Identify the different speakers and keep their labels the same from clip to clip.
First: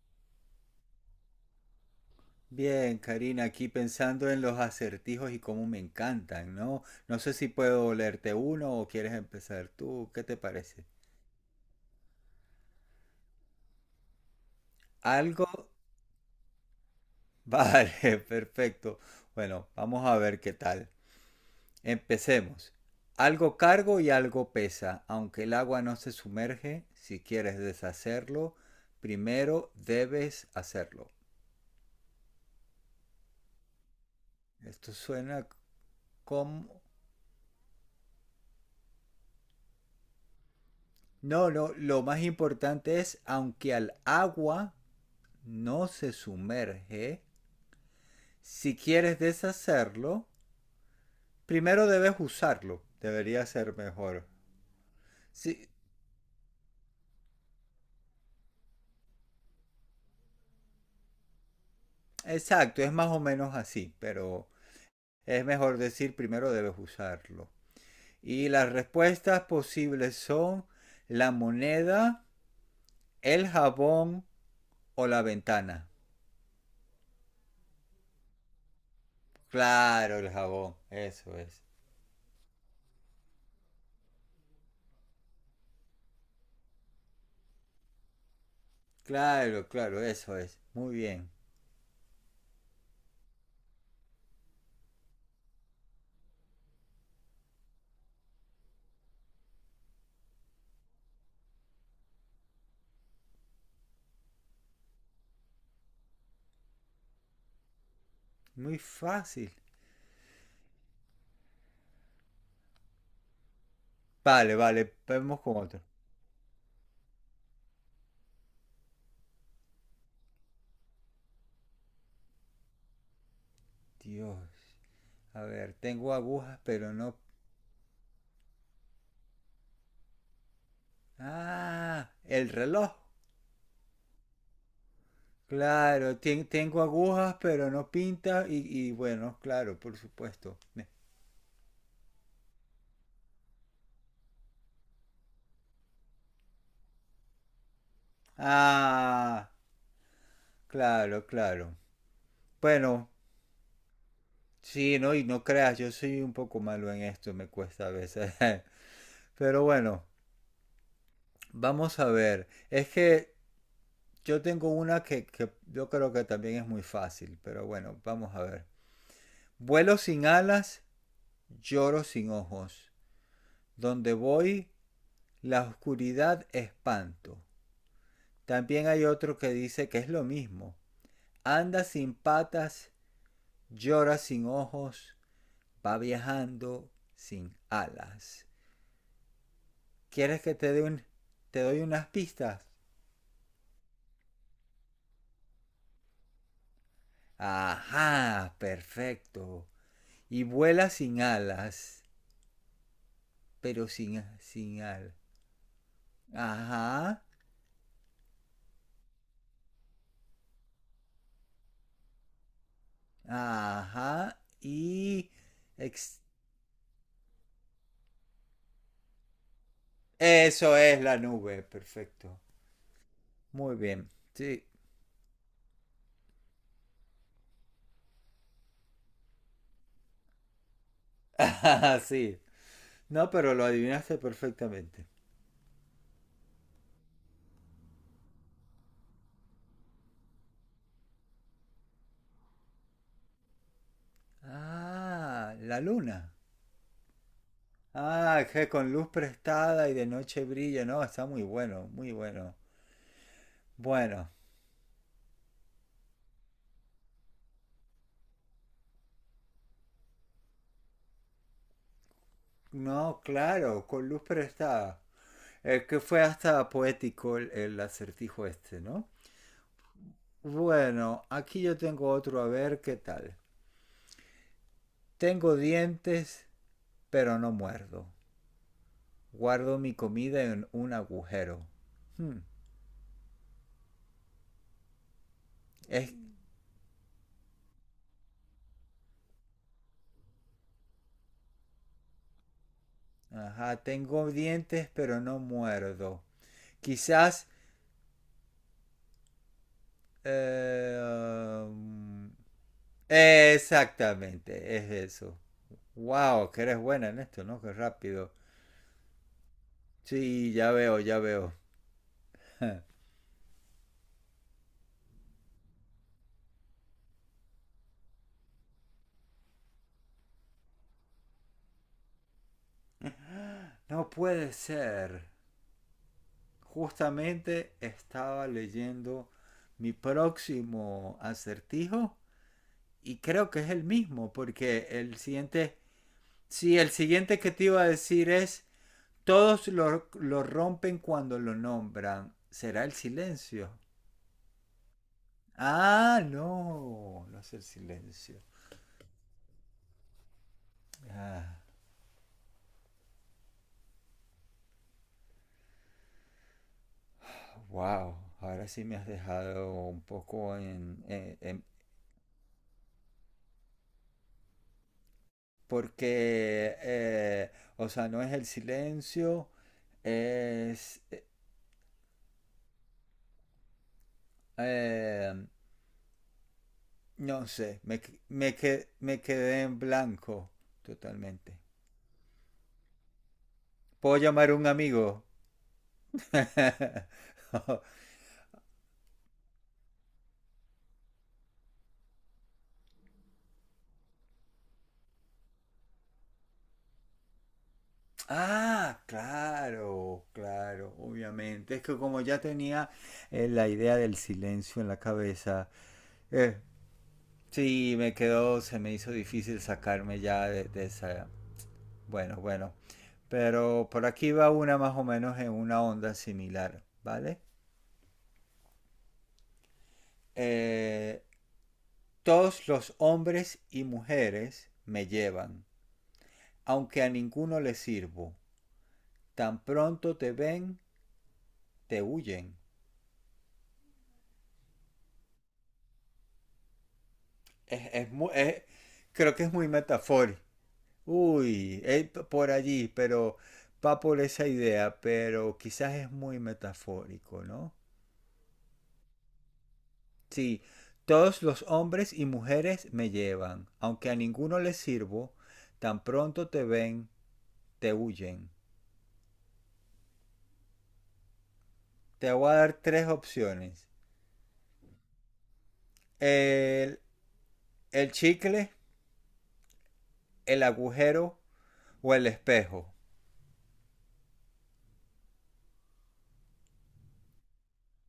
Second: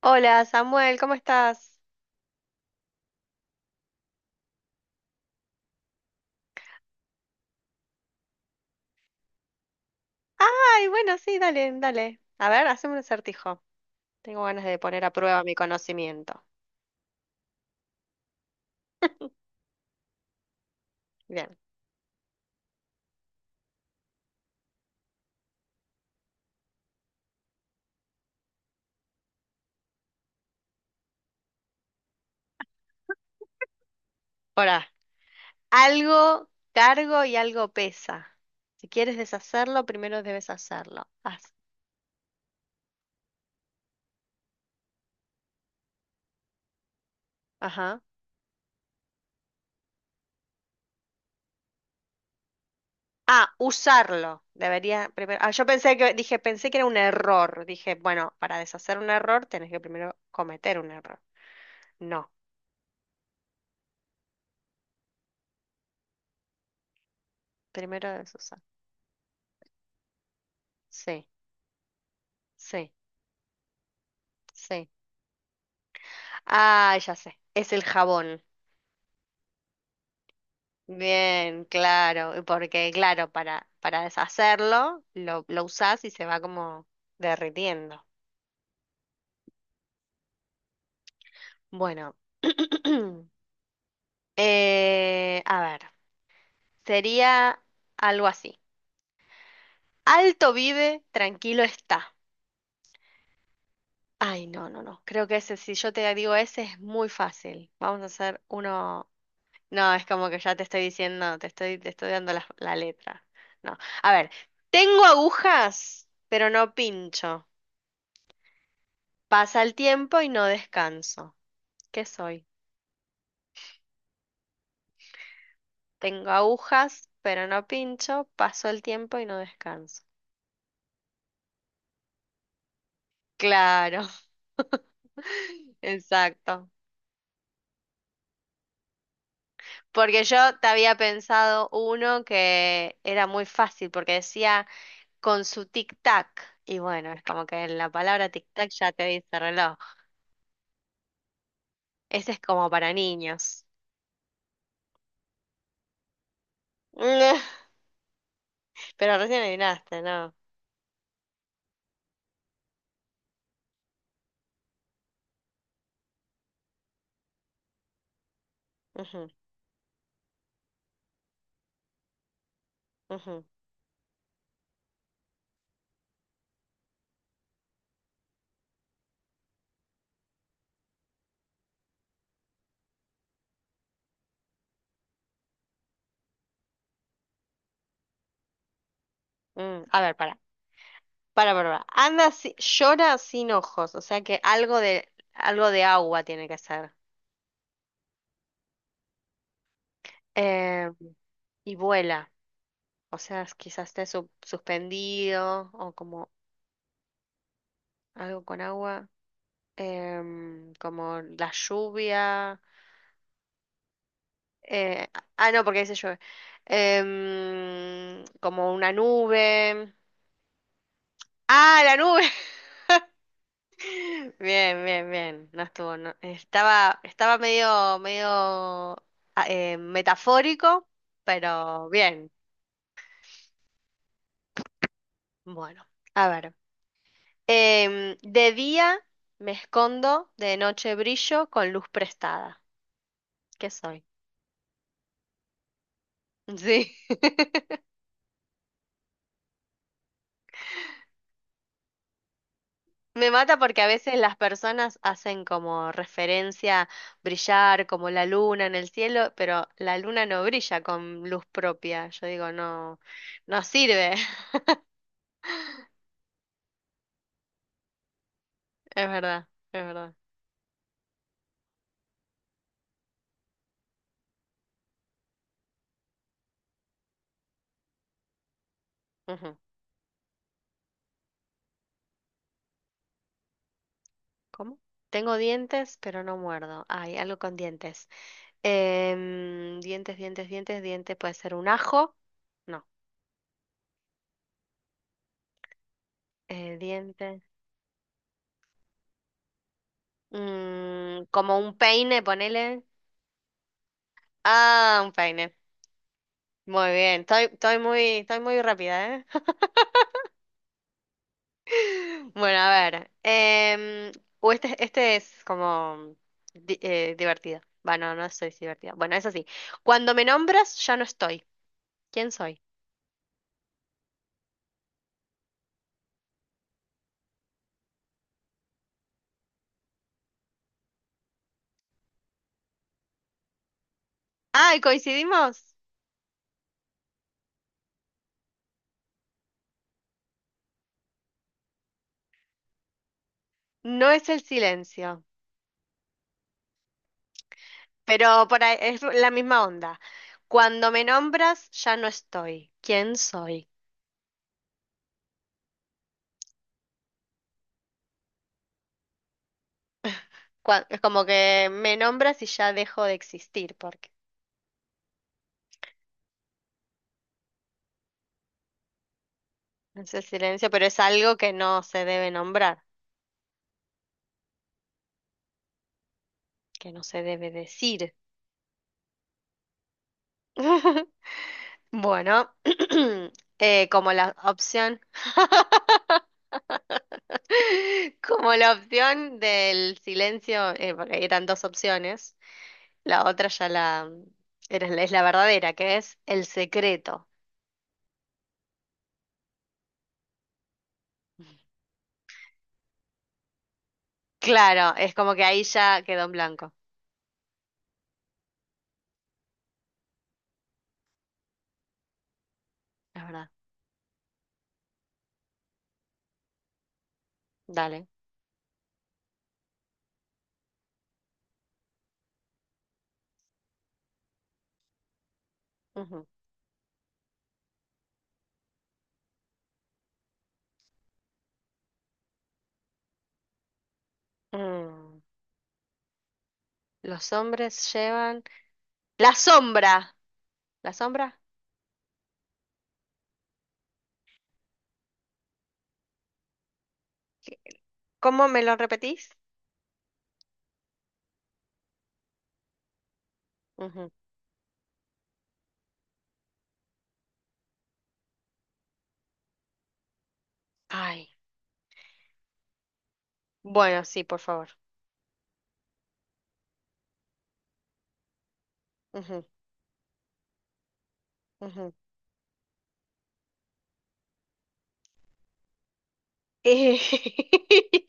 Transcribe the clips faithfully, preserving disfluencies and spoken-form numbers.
Speaker 1: Hola Samuel, ¿cómo estás?
Speaker 2: Bien, Karina, aquí pensando en los acertijos y cómo me encantan, ¿no? No sé si puedo leerte uno o quieres empezar tú, ¿qué te parece?
Speaker 1: Ay, bueno, sí, dale, dale. A ver, haceme un acertijo. Tengo ganas de poner a prueba
Speaker 2: ¿Algo?
Speaker 1: mi conocimiento.
Speaker 2: Vale, perfecto. Bueno, vamos a ver qué tal.
Speaker 1: Bien,
Speaker 2: Empecemos. Algo cargo y algo pesa, aunque el agua no se sumerge, si quieres deshacerlo, primero debes hacerlo.
Speaker 1: ahora,
Speaker 2: Esto suena
Speaker 1: algo
Speaker 2: como...
Speaker 1: cargo y algo pesa. Si quieres deshacerlo, primero debes hacerlo.
Speaker 2: No,
Speaker 1: Haz-
Speaker 2: no, lo más importante es, aunque al agua no se sumerge,
Speaker 1: Ajá.
Speaker 2: si quieres deshacerlo, primero debes usarlo. Debería
Speaker 1: Ah,
Speaker 2: ser mejor.
Speaker 1: usarlo. Debería primero. Ah, yo
Speaker 2: Sí,
Speaker 1: pensé que, dije, pensé que era un error. Dije, bueno, para deshacer un error tenés que primero cometer un error. No,
Speaker 2: exacto, es más o menos así, pero es mejor decir primero debes usarlo.
Speaker 1: primero debes
Speaker 2: Y
Speaker 1: usar.
Speaker 2: las respuestas posibles son
Speaker 1: Sí,
Speaker 2: la moneda,
Speaker 1: sí,
Speaker 2: el jabón
Speaker 1: sí.
Speaker 2: o la ventana.
Speaker 1: Ah, ya sé. Es el jabón.
Speaker 2: Claro, el jabón, eso es.
Speaker 1: Bien, claro, y porque claro, para, para deshacerlo lo, lo usás y se va como derritiendo.
Speaker 2: Claro, claro, eso es. Muy bien.
Speaker 1: Bueno, eh, a ver, sería algo así. Alto vive, tranquilo está. Ay, no, no, no, creo que ese, si yo te digo ese es muy fácil. Vamos a hacer
Speaker 2: Muy
Speaker 1: uno...
Speaker 2: fácil.
Speaker 1: No, es como que ya te estoy diciendo, te estoy, te estoy dando la, la letra. No, a ver,
Speaker 2: Vale, vale,
Speaker 1: tengo
Speaker 2: vamos con otro.
Speaker 1: agujas, pero no pincho. Pasa el tiempo y no descanso. ¿Qué soy?
Speaker 2: Dios. A ver, tengo
Speaker 1: Tengo
Speaker 2: agujas, pero
Speaker 1: agujas,
Speaker 2: no.
Speaker 1: pero no pincho. Paso el tiempo y no descanso.
Speaker 2: Ah, el reloj.
Speaker 1: Claro,
Speaker 2: Claro, ten-
Speaker 1: exacto.
Speaker 2: tengo agujas, pero no pinta. Y, y bueno, claro, por
Speaker 1: Porque
Speaker 2: supuesto.
Speaker 1: yo te había pensado uno que era muy fácil, porque decía con su tic-tac. Y bueno, es como que en la palabra tic-tac ya te dice
Speaker 2: Ah,
Speaker 1: reloj.
Speaker 2: claro, claro.
Speaker 1: Ese es como para
Speaker 2: Bueno,
Speaker 1: niños.
Speaker 2: sí, no, y no creas, yo soy un poco malo en esto, me cuesta a veces.
Speaker 1: Pero recién
Speaker 2: Pero
Speaker 1: adivinaste,
Speaker 2: bueno,
Speaker 1: ¿no?
Speaker 2: vamos a ver. Es que yo tengo una que, que yo creo que también es muy fácil, pero bueno, vamos a ver. Vuelo sin alas, lloro sin ojos,
Speaker 1: Ujú,
Speaker 2: donde voy la oscuridad espanto. También hay otro que dice que es lo mismo. Anda sin patas, llora sin ojos, va viajando sin alas.
Speaker 1: ujú, mm. A ver, para.
Speaker 2: ¿Quieres que te dé un,
Speaker 1: Para,
Speaker 2: te
Speaker 1: para,
Speaker 2: doy
Speaker 1: para.
Speaker 2: unas
Speaker 1: Anda, si-
Speaker 2: pistas?
Speaker 1: llora sin ojos, o sea que algo de, algo de agua tiene que ser.
Speaker 2: Ajá, perfecto. Y
Speaker 1: Eh,
Speaker 2: vuela sin
Speaker 1: y
Speaker 2: alas,
Speaker 1: vuela, o sea, es-
Speaker 2: pero
Speaker 1: quizás esté
Speaker 2: sin,
Speaker 1: su-
Speaker 2: sin alas.
Speaker 1: suspendido o como
Speaker 2: Ajá,
Speaker 1: algo con agua, em, como la lluvia.
Speaker 2: ajá,
Speaker 1: eh,
Speaker 2: y...
Speaker 1: ah, no, porque dice llueve.
Speaker 2: ex-
Speaker 1: Em, como una nube.
Speaker 2: Eso es la nube,
Speaker 1: Ah, la nube.
Speaker 2: perfecto. Muy bien. Sí.
Speaker 1: Bien, bien, bien. No estuvo, no- Estaba, estaba medio, medio ah, eh, metafórico, pero
Speaker 2: Ah,
Speaker 1: bien.
Speaker 2: sí. No, pero lo adivinaste perfectamente.
Speaker 1: Bueno, a ver. Em, de día me escondo, de noche brillo con luz prestada. ¿Qué soy?
Speaker 2: Ah, la luna.
Speaker 1: Sí.
Speaker 2: Ah, que con luz prestada y de noche brilla. No, está muy bueno, muy bueno.
Speaker 1: Me mata porque a veces
Speaker 2: Bueno,
Speaker 1: las personas hacen como referencia brillar como la luna en el cielo, pero la luna no brilla con luz propia. Yo digo, no,
Speaker 2: no,
Speaker 1: no
Speaker 2: claro, con
Speaker 1: sirve.
Speaker 2: luz prestada. Es que fue hasta poético el, el acertijo este,
Speaker 1: Es
Speaker 2: ¿no?
Speaker 1: verdad, es verdad.
Speaker 2: Bueno, aquí yo tengo otro, a ver qué tal. Tengo dientes, pero no muerdo.
Speaker 1: Ujú.
Speaker 2: Guardo mi comida en un agujero. Hmm,
Speaker 1: ¿Cómo? Tengo dientes,
Speaker 2: es.
Speaker 1: pero no muerdo. Hay algo con dientes. Em, dientes, dientes, dientes, dientes. Puede ser un ajo. No.
Speaker 2: Ajá, tengo dientes pero no muerdo.
Speaker 1: Eh, dientes.
Speaker 2: Quizás... eh,
Speaker 1: Mm, como un peine,
Speaker 2: um,
Speaker 1: ponele.
Speaker 2: exactamente, es
Speaker 1: Ah, un
Speaker 2: eso.
Speaker 1: peine.
Speaker 2: Wow, que eres
Speaker 1: Muy
Speaker 2: buena en
Speaker 1: bien.
Speaker 2: esto,
Speaker 1: Estoy,
Speaker 2: ¿no? Qué
Speaker 1: estoy muy,
Speaker 2: rápido.
Speaker 1: estoy muy rápida, ¿eh?
Speaker 2: Sí, ya veo, ya veo.
Speaker 1: Bueno, a ver. em, o este, este es como di- eh, divertido. Bueno, no soy divertida. Bueno, es así. Cuando me nombras, ya no estoy. ¿Quién soy?
Speaker 2: No puede ser. Justamente estaba leyendo mi próximo acertijo y creo que es el mismo
Speaker 1: Ay,
Speaker 2: porque el
Speaker 1: coincidimos.
Speaker 2: siguiente, sí, el siguiente que te iba a decir es todos lo, lo rompen cuando lo nombran. ¿Será el silencio?
Speaker 1: No es el silencio,
Speaker 2: Ah, no, no es el silencio.
Speaker 1: pero por ahí es la misma onda. Cuando me
Speaker 2: Ah,
Speaker 1: nombras, ya no estoy. ¿Quién soy?
Speaker 2: wow, ahora sí me has dejado un poco
Speaker 1: Cua- es
Speaker 2: en...
Speaker 1: como
Speaker 2: en- en-
Speaker 1: que me nombras y ya dejo de existir, porque
Speaker 2: porque, eh, o sea, no es el silencio,
Speaker 1: no es el silencio, pero es
Speaker 2: es... eh,
Speaker 1: algo que no se debe nombrar,
Speaker 2: eh,
Speaker 1: que no se
Speaker 2: no
Speaker 1: debe
Speaker 2: sé, me,
Speaker 1: decir.
Speaker 2: me, que- me quedé en blanco totalmente.
Speaker 1: Bueno, eh, como
Speaker 2: ¿Puedo
Speaker 1: la
Speaker 2: llamar a un
Speaker 1: opción,
Speaker 2: amigo? Oh,
Speaker 1: como la opción del silencio, eh, porque eran dos opciones. La otra ya la era- es la verdadera, que es El secreto.
Speaker 2: ah, claro, claro, obviamente. Es que como ya tenía eh, la idea del silencio en
Speaker 1: Claro,
Speaker 2: la
Speaker 1: es como que ahí
Speaker 2: cabeza,
Speaker 1: ya quedó en
Speaker 2: eh,
Speaker 1: blanco.
Speaker 2: sí, me quedó, se me hizo difícil sacarme ya de, de esa... Bueno, bueno.
Speaker 1: Es verdad.
Speaker 2: Pero por aquí va una más o menos en una onda similar, ¿vale?
Speaker 1: Dale.
Speaker 2: Eh, todos los hombres y mujeres me llevan,
Speaker 1: Ujú.
Speaker 2: aunque a ninguno les sirvo. Tan pronto te ven, te huyen.
Speaker 1: Mm. Los
Speaker 2: Es,
Speaker 1: hombres
Speaker 2: es mu-
Speaker 1: llevan
Speaker 2: es-
Speaker 1: la
Speaker 2: creo que es muy
Speaker 1: sombra.
Speaker 2: metafórico.
Speaker 1: ¿La sombra?
Speaker 2: Uy, él p- por allí, pero va por esa idea, pero quizás es muy metafórico, ¿no?
Speaker 1: ¿Cómo me lo repetís?
Speaker 2: Sí, todos los hombres y mujeres me llevan,
Speaker 1: Ujú.
Speaker 2: aunque a ninguno les sirvo, tan pronto te ven, te huyen.
Speaker 1: Ay.
Speaker 2: Te voy a dar tres opciones.
Speaker 1: Bueno, sí, por favor.
Speaker 2: El, el chicle,
Speaker 1: Ujú,
Speaker 2: el agujero
Speaker 1: ujú.
Speaker 2: o el espejo.
Speaker 1: Eh,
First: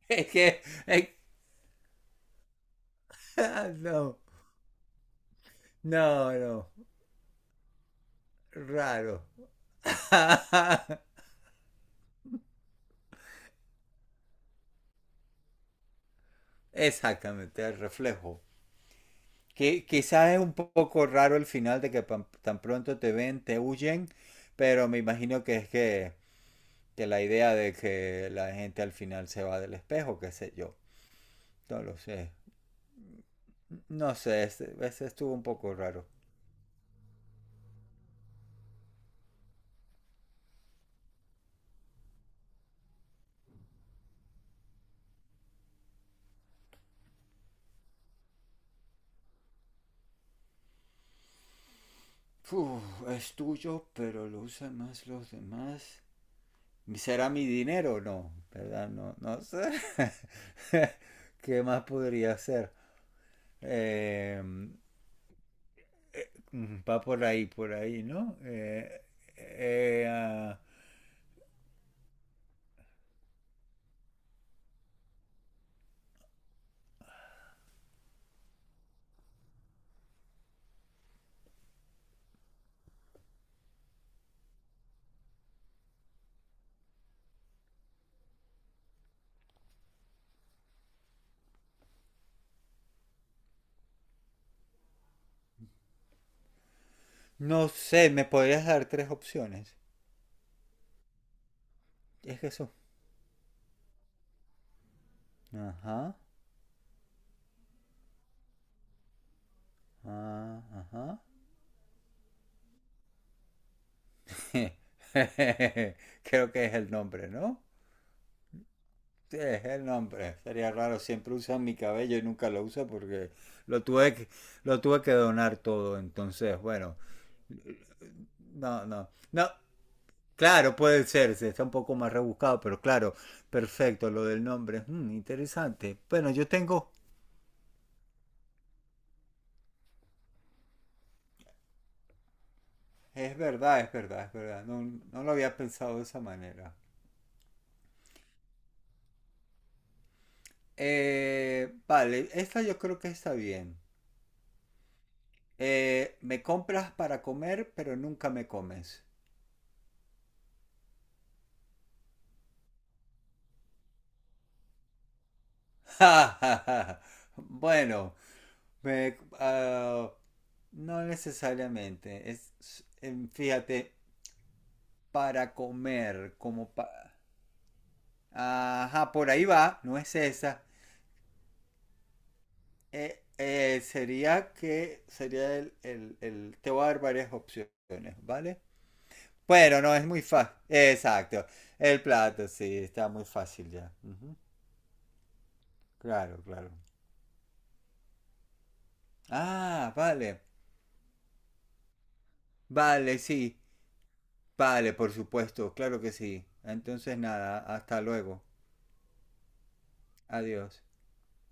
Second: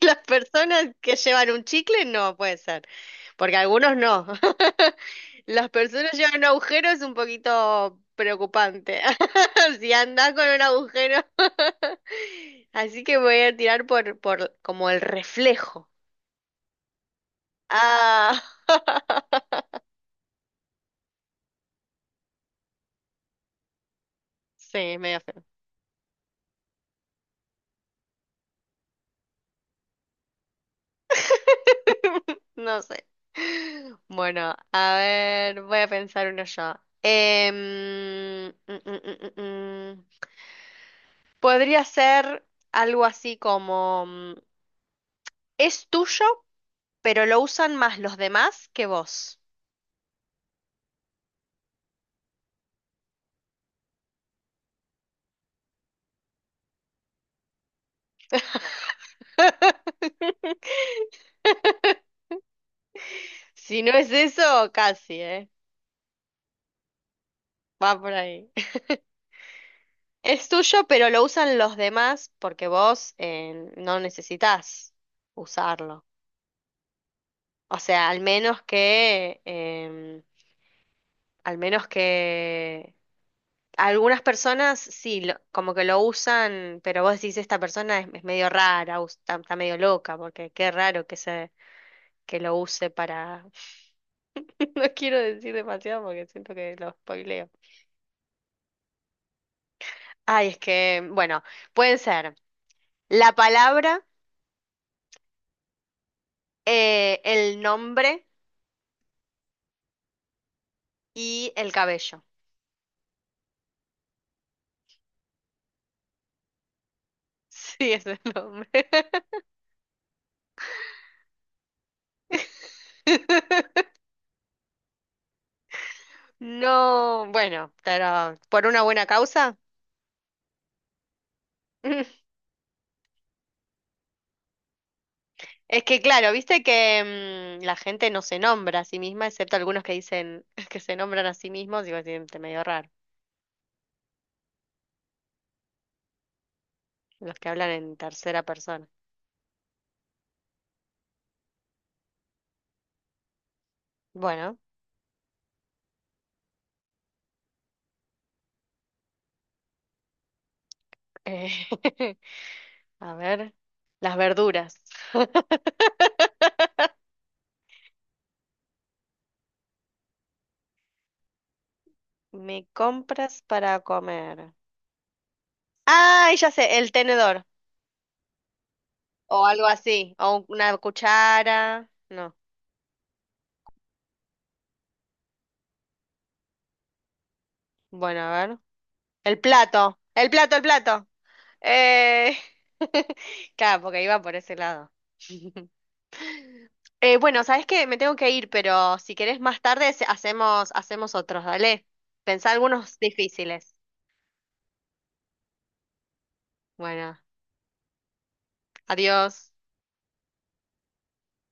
Speaker 1: las
Speaker 2: Es que...
Speaker 1: personas
Speaker 2: es-
Speaker 1: que llevan un chicle no puede ser, porque algunos
Speaker 2: no,
Speaker 1: no. Las personas
Speaker 2: no,
Speaker 1: llevan
Speaker 2: no.
Speaker 1: agujero es un poquito preocupante.
Speaker 2: Raro.
Speaker 1: Si andas con un agujero. Así que voy a tirar por, por como el reflejo.
Speaker 2: Exactamente, el
Speaker 1: Ah.
Speaker 2: reflejo. Que quizás es un poco raro el final de que pan- tan pronto te ven, te huyen, pero
Speaker 1: Sí,
Speaker 2: me
Speaker 1: medio feo.
Speaker 2: imagino que es que, que la idea de que la gente al final se va del espejo, qué sé yo. No lo sé.
Speaker 1: No sé.
Speaker 2: No sé,
Speaker 1: Bueno,
Speaker 2: ese,
Speaker 1: a
Speaker 2: ese estuvo un
Speaker 1: ver,
Speaker 2: poco
Speaker 1: voy a
Speaker 2: raro.
Speaker 1: pensar uno yo. Em, mm, mm, mm, mm, mm. Podría ser algo así como mm, es tuyo, pero lo usan más los demás que vos.
Speaker 2: Uf, es tuyo, pero lo usan más los demás. ¿Será mi dinero? No, ¿verdad? No, no sé. ¿Qué más podría ser?
Speaker 1: Si no es
Speaker 2: Eh,
Speaker 1: eso, casi, ¿eh?
Speaker 2: Mm, Va por ahí, por
Speaker 1: Va
Speaker 2: ahí,
Speaker 1: por
Speaker 2: ¿no?
Speaker 1: ahí.
Speaker 2: Eh, eh,
Speaker 1: Es
Speaker 2: ah,
Speaker 1: tuyo, pero lo usan los demás porque vos eh, no necesitas usarlo. O sea, al menos que, em, al menos que algunas personas sí, lo- como que lo usan, pero vos decís, esta persona es, es medio rara, us- está, está medio loca, porque qué raro que se, que lo use para... No quiero decir demasiado porque siento que lo spoileo.
Speaker 2: no sé, ¿me podrías dar tres opciones?
Speaker 1: Ay, es que, bueno, pueden ser
Speaker 2: Es que eso.
Speaker 1: la palabra,
Speaker 2: Ajá,
Speaker 1: eh, el nombre
Speaker 2: ah, ajá.
Speaker 1: y el cabello.
Speaker 2: Creo que es el nombre, ¿no?
Speaker 1: Sí, es el nombre.
Speaker 2: Sí, es el nombre. Sería raro, siempre usan mi cabello y nunca lo usa porque lo tuve que, lo tuve que donar todo, entonces, bueno.
Speaker 1: No, bueno, pero por una
Speaker 2: No,
Speaker 1: buena
Speaker 2: no. No,
Speaker 1: causa.
Speaker 2: claro, puede ser, se está un poco más rebuscado, pero claro, perfecto, lo del nombre. Mm,
Speaker 1: Es
Speaker 2: interesante.
Speaker 1: que,
Speaker 2: Bueno,
Speaker 1: claro,
Speaker 2: yo
Speaker 1: viste
Speaker 2: tengo.
Speaker 1: que mm, la gente no se nombra a sí misma, excepto algunos que dicen que se nombran a sí mismos, digo, siente medio raro,
Speaker 2: Es verdad, es verdad, es verdad. No, no lo había pensado de esa manera.
Speaker 1: los que hablan en tercera persona.
Speaker 2: Eh, vale, esta yo creo que está bien.
Speaker 1: Bueno,
Speaker 2: Eh, me compras para comer, pero nunca me comes.
Speaker 1: eh, a ver, las verduras.
Speaker 2: Ja, ja, ja. Bueno, me- ah, no necesariamente. Es,
Speaker 1: Me
Speaker 2: em,
Speaker 1: compras para
Speaker 2: fíjate,
Speaker 1: comer.
Speaker 2: para comer,
Speaker 1: Ay, ya
Speaker 2: como
Speaker 1: sé, el
Speaker 2: pa-
Speaker 1: tenedor.
Speaker 2: Ajá, por
Speaker 1: O
Speaker 2: ahí
Speaker 1: algo
Speaker 2: va, no
Speaker 1: así.
Speaker 2: es
Speaker 1: O un-
Speaker 2: esa.
Speaker 1: una cuchara. No.
Speaker 2: Eh, eh, sería que sería el, el, el- te voy a dar varias opciones,
Speaker 1: Bueno, a ver.
Speaker 2: ¿vale?
Speaker 1: El
Speaker 2: Bueno, no
Speaker 1: plato.
Speaker 2: es muy
Speaker 1: El
Speaker 2: fácil.
Speaker 1: plato, el plato.
Speaker 2: Exacto. El
Speaker 1: Eh...
Speaker 2: plato, sí, está muy fácil
Speaker 1: Claro,
Speaker 2: ya.
Speaker 1: porque iba
Speaker 2: Ujú.
Speaker 1: por ese lado.
Speaker 2: Claro, claro.
Speaker 1: Eh, bueno, sabes que me tengo que ir, pero si querés más tarde
Speaker 2: Ah,
Speaker 1: se-
Speaker 2: vale.
Speaker 1: hacemos, hacemos otros, dale. Pensá algunos
Speaker 2: Vale, sí.
Speaker 1: difíciles.
Speaker 2: Vale, por supuesto, claro que sí. Entonces
Speaker 1: Bueno,
Speaker 2: nada, hasta luego.
Speaker 1: adiós.
Speaker 2: Adiós.